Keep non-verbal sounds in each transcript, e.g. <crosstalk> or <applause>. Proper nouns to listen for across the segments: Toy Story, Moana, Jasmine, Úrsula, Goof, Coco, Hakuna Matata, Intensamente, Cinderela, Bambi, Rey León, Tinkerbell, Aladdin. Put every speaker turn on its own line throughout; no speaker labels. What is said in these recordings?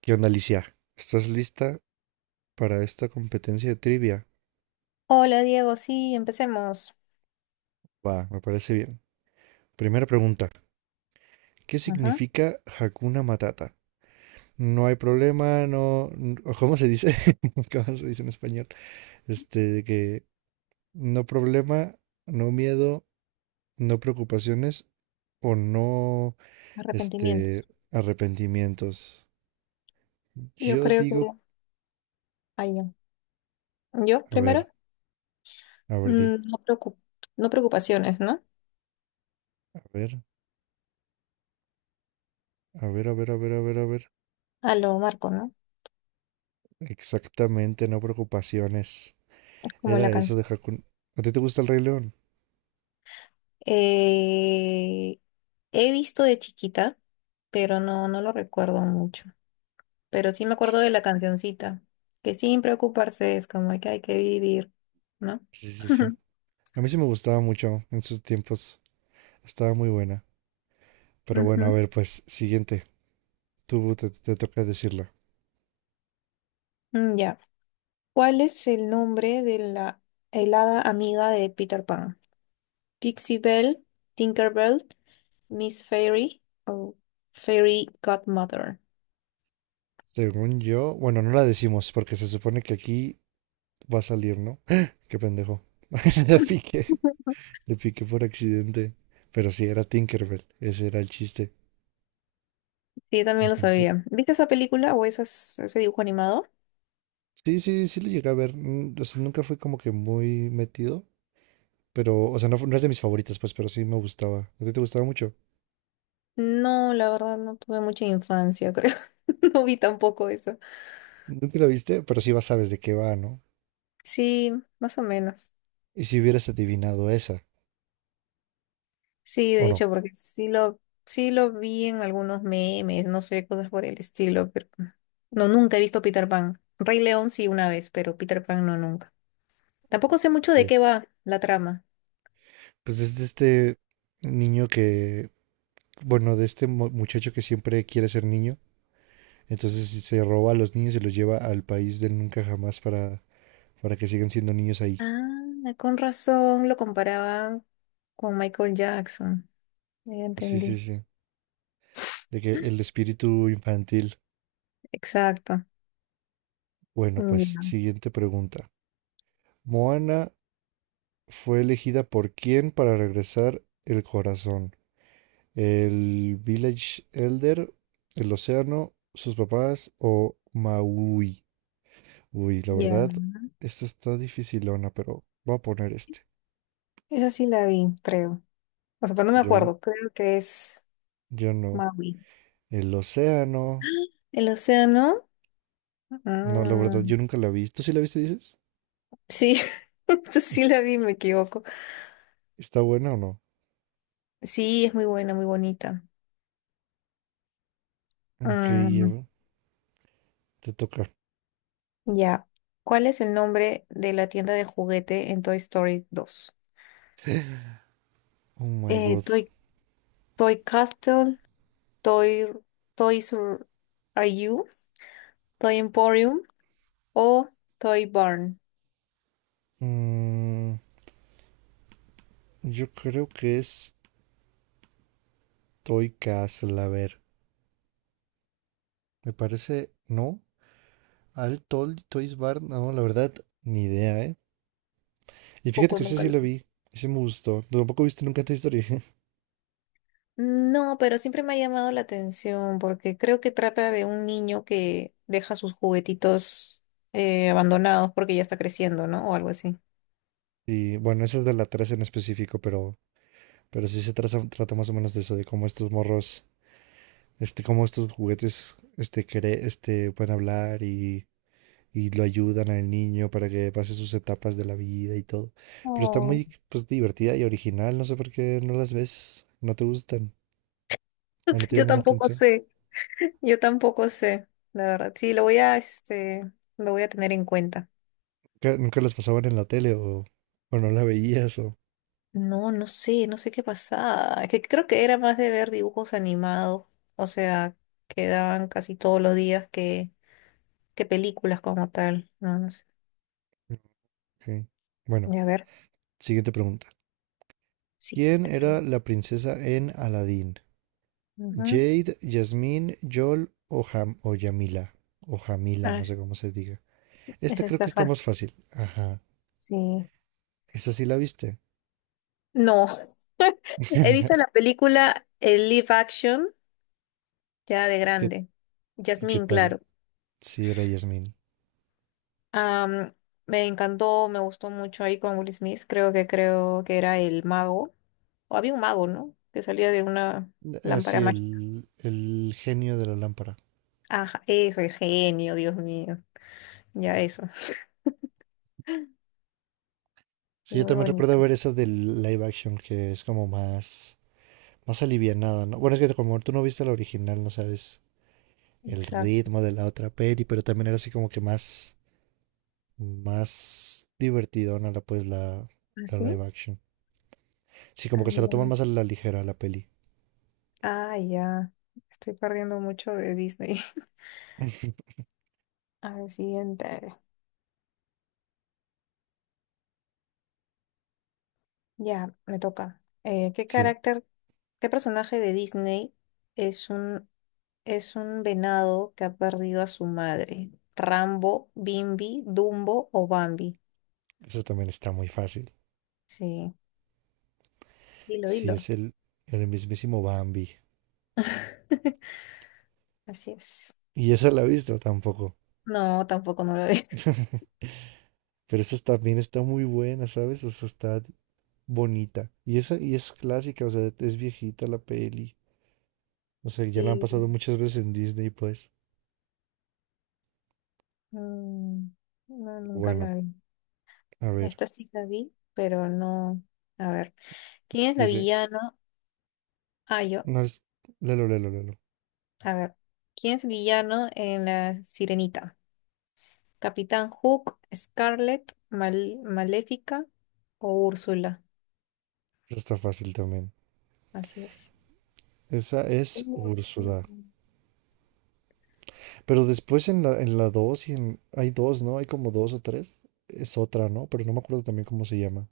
¿Qué onda, Alicia? ¿Estás lista para esta competencia de trivia?
Hola Diego, sí, empecemos.
Va, me parece bien. Primera pregunta. ¿Qué
Ajá,
significa Hakuna Matata? No hay problema, no... n- o ¿cómo se dice? <laughs> ¿Cómo se dice en español? De que no problema, no miedo, no preocupaciones o no,
arrepentimiento.
este, arrepentimientos.
Yo
Yo
creo que
digo,
ahí yo. Yo
a ver,
primero,
a ver, di,
mm, no preocu- no preocupaciones, ¿no?
a ver, a ver, a ver, a ver, a ver, a ver.
A lo Marco, ¿no?
Exactamente, no preocupaciones.
Como
Era
la
eso
canción.
de Hakuna. ¿A ti te gusta el Rey León?
Eh, he visto de chiquita, pero no, no lo recuerdo mucho. Pero sí me acuerdo de la cancioncita, que sin preocuparse es como que hay que vivir, ¿no?
Sí, sí, sí.
<laughs>
A mí sí me gustaba mucho en sus tiempos. Estaba muy buena. Pero bueno, a
Ujú.
ver, pues, siguiente. Tú te toca decirla.
Ya. ¿Cuál es el nombre de la helada amiga de Peter Pan? Pixie Belle, Tinkerbell, Miss Fairy o Fairy Godmother.
Según yo, bueno, no la decimos porque se supone que aquí va a salir, ¿no? ¡Ah! ¡Qué pendejo! <laughs> Le piqué, le piqué por accidente. Pero sí, era Tinkerbell. Ese era el chiste.
Sí, también lo
Entonces,
sabía. ¿Viste esa película o ese dibujo animado?
sí, sí, sí lo llegué a ver. O sea, nunca fui como que muy metido. Pero, o sea, no, no es de mis favoritas, pues, pero sí me gustaba. ¿A ti te gustaba mucho?
No, la verdad no tuve mucha infancia, creo. <laughs> No vi tampoco eso.
Nunca la viste, pero sí vas sabes de qué va, ¿no?
Sí, más o menos.
Y si hubieras adivinado esa,
Sí,
¿o
de
no?
hecho, porque sí lo vi en algunos memes, no sé, cosas por el estilo, pero no, nunca he visto Peter Pan. Rey León sí una vez, pero Peter Pan no nunca. Tampoco sé mucho de
Ok.
qué va la trama.
Pues es de este niño que, bueno, de este muchacho que siempre quiere ser niño, entonces se roba a los niños y los lleva al país del nunca jamás para que sigan siendo niños ahí.
Ah, con razón lo comparaban con Michael Jackson. Ya
Así, sí,
entendí.
sí. De que el espíritu infantil.
Exacto.
Bueno, pues
Ya,
siguiente pregunta. Moana fue elegida por quién para regresar el corazón. El Village Elder, El Océano, Sus Papás o Maui. Uy, la
ya.
verdad, esta está dificilona, pero voy a poner este.
Esa sí la vi, creo. O sea, pero no me
Yo,
acuerdo. Creo que es
yo no.
Maui.
El Océano.
El océano.
No, la
Ah,
verdad, yo nunca la vi. ¿Tú sí la viste, dices?
sí, <laughs> esta
¿Es-
sí la vi, me equivoco.
¿Está buena o no?
Sí, es muy buena, muy bonita.
Ok, ya
Mm,
te toca.
ya. ¿Cuál es el nombre de la tienda de juguete en Toy Story 2?
Oh my
Eh,
god.
Toy, Toy Castle, Toy, Toys R Are You, Toy Emporium o Toy Barn.
Mm, yo creo que es Toy Castle, a ver. Me parece, ¿no? Al Toys Bar, no, la verdad, ni idea, ¿eh? Y fíjate
Poco
que ese
nunca
sí
lo
lo
vi.
vi. Ese me gustó. ¿Tú tampoco viste nunca Toy Story? <laughs>
No, pero siempre me ha llamado la atención porque creo que trata de un niño que deja sus juguetitos abandonados porque ya está creciendo, ¿no? O algo así.
Y bueno, ese es de la 3 en específico, pero sí se trata más o menos de eso, de cómo estos morros, cómo estos juguetes, pueden hablar y lo ayudan al niño para que pase sus etapas de la vida y todo. Pero está
Oh,
muy, pues, divertida y original. No sé por qué no las ves, no te gustan o no
<laughs>
te
Yo
llaman la
tampoco
atención.
sé, yo tampoco sé, la verdad. Sí, lo voy a tener en cuenta.
¿Nunca las pasaban en la tele o no la veías o...
No, no sé, no sé qué pasaba. Que creo que era más de ver dibujos animados, o sea, que daban casi todos los días que películas como tal. No, no sé.
Ok. Bueno,
Y a ver,
siguiente pregunta. ¿Quién
siguiente
era
pregunta.
la princesa en Aladdin?
Ujú.
Jade, Jasmine, Yol o, Ham o Yamila. O Jamila,
Ah,
no sé cómo
es,
se diga.
es
Esta creo que
esta
está más
fácil.
fácil. Ajá.
Sí.
¿Esa sí la viste?
No, <laughs> he visto la
<laughs>
película el live action ya de
¿Y qué,
grande.
y qué
Jasmine,
tal?
claro.
Sí, era Jasmine.
Am, me encantó, me gustó mucho ahí con Will Smith. Creo que era el mago. O había un mago, ¿no? Que salía de una lámpara.
Así el genio de la lámpara.
Ajá, eso, el genio, Dios mío. Ya eso. Sí,
Sí, yo
muy
también
bonita.
recuerdo ver esa del live action que es como más alivianada, ¿no? Bueno, es que como tú no viste la original, no sabes el
Exacto.
ritmo de la otra peli, pero también era así como que más divertidona la pues la
¿Así?
live action. Sí, como
Ah,
que se la
mira,
toman más a la ligera la peli.
ah, ya. Estoy perdiendo mucho de Disney. <laughs>
<laughs>
A ver, siguiente. Ya, me toca. ¿Qué
Sí,
carácter, qué personaje de Disney es un, es un venado que ha perdido a su madre? ¿Rambo, Bimbi, Dumbo o Bambi?
eso también está muy fácil.
Sí, dilo,
Sí,
dilo.
es el mismísimo Bambi.
<laughs> Así es.
Y esa la he visto tampoco.
No, tampoco no lo es. <laughs>
<laughs> Pero esa también está muy buena, ¿sabes? O sea, está bonita. Y esa y es clásica, o sea, es viejita la peli. O sea, ya la han
Sí,
pasado muchas veces en Disney, pues.
Mm, no, nunca
Bueno,
la vi.
a ver.
Esta sí la vi, pero no. A ver, ¿quién es la
Dice,
villana? Ah, yo.
no es... Lelo, lelo, lelo.
A ver, ¿quién es villano en La Sirenita? ¿Capitán Hook, Scarlett, Maléfica o Úrsula?
Esa está fácil también.
Así es.
Esa es
Úrsula.
Úrsula. Pero después en la 2 y en, hay dos, ¿no? Hay como dos o tres. Es otra, ¿no? Pero no me acuerdo también cómo se llama.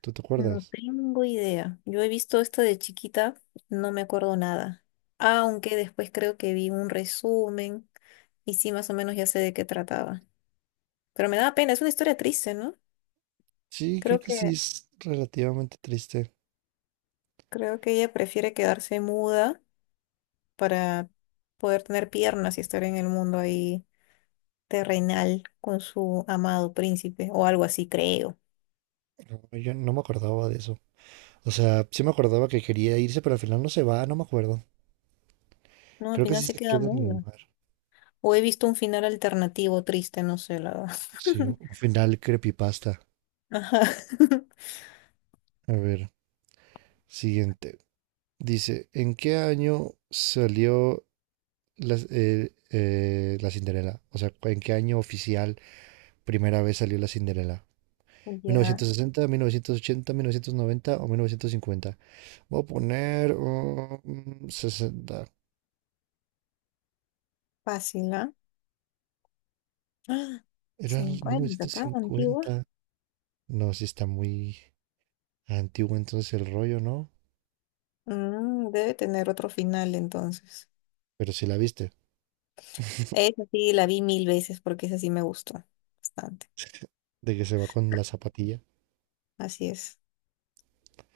¿Tú te
No
acuerdas?
tengo idea. Yo he visto esto de chiquita, no me acuerdo nada. Aunque después creo que vi un resumen y sí, más o menos ya sé de qué trataba. Pero me da pena, es una historia triste, ¿no?
Sí, creo
Creo
que sí
que,
es relativamente triste.
creo que ella prefiere quedarse muda para poder tener piernas y estar en el mundo ahí terrenal con su amado príncipe o algo así, creo.
No, yo no me acordaba de eso. O sea, sí me acordaba que quería irse, pero al final no se va, no me acuerdo.
No, al
Creo que
final
sí
se
se
queda
queda en el
muda.
mar.
O he visto un final alternativo triste, no sé, la verdad.
Sí,
<laughs>
un final creepypasta.
Ajá. <laughs>
A ver, siguiente. Dice, ¿en qué año salió la, la Cinderela? O sea, ¿en qué año oficial primera vez salió la Cinderela? Mil
Ya,
novecientos sesenta, 1980, 1990 o 1950. Voy a poner 60.
fácil, ¿ah? ¡Ah!
Era el mil
50,
novecientos
tan antigua.
cincuenta No, sí está muy antiguo entonces el rollo, ¿no?
Debe tener otro final entonces.
Pero sí la viste. <laughs>
Esa sí, la vi mil veces porque esa sí me gustó bastante.
De que se va con la zapatilla.
Así es,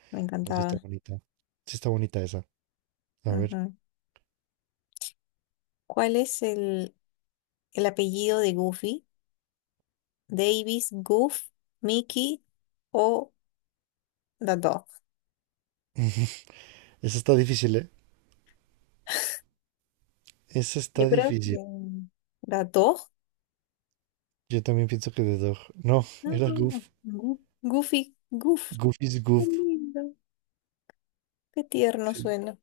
me
No, sí está
encantaba.
bonita. Sí está bonita esa. A ver.
Ajá. ¿Cuál es el apellido de Goofy? ¿Davis, Goof, Mickey o The Dog?
Esa está difícil, ¿eh? Esa está
Yo creo que
difícil.
The Dog.
Yo también pienso que The Dog. No,
No,
era
no,
Goof.
no. Goofy, Goof.
Goof is
Qué
Goof.
lindo. Qué tierno
Sí.
suena.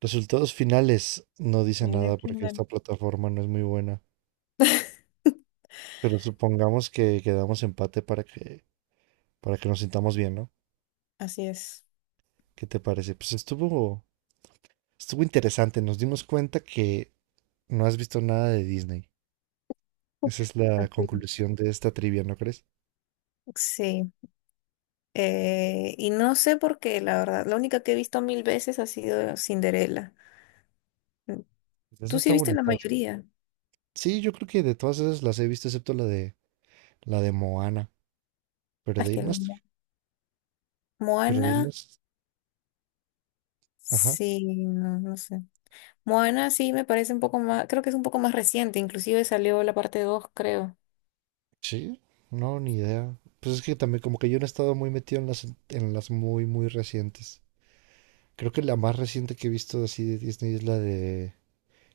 Resultados finales. No dice
Mira
nada
quién
porque
ganó.
esta plataforma no es muy buena. Pero supongamos que quedamos empate para que nos sintamos bien, ¿no?
Así es.
¿Qué te parece? Pues estuvo interesante. Nos dimos cuenta que no has visto nada de Disney. Esa es la
Así es.
conclusión de esta trivia, ¿no crees?
Sí. Y no sé por qué, la verdad. La única que he visto mil veces ha sido Cinderella. Mm,
Pues esa
¿Tú sí
está
viste la
bonita, o sea.
mayoría?
Sí, yo creo que de todas esas las he visto, excepto la de Moana.
Ah,
Pero
es
de
que la
irnos, pero de
Moana.
irnos. Ajá.
Sí, no, no sé. Moana sí me parece un poco más, creo que es un poco más reciente, inclusive salió la parte dos, creo.
Sí, no, ni idea. Pues es que también como que yo no he estado muy metido en las muy, muy recientes. Creo que la más reciente que he visto así de Disney es la de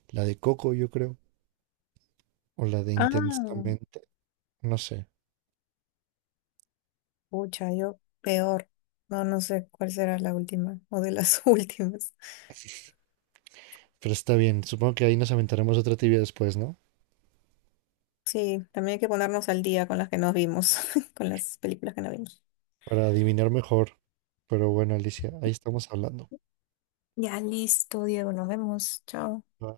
La de Coco, yo creo. O la de
Ah,
Intensamente. No sé.
pucha, yo peor. No, no sé cuál será la última o de las <laughs> últimas.
Pero está bien. Supongo que ahí nos aventaremos otra tibia después, ¿no?
Sí, también hay que ponernos al día con las que nos vimos, <laughs> con las películas que no vimos.
Para adivinar mejor. Pero bueno, Alicia, ahí estamos hablando.
Ya listo, Diego, nos vemos. Chao.
Bye.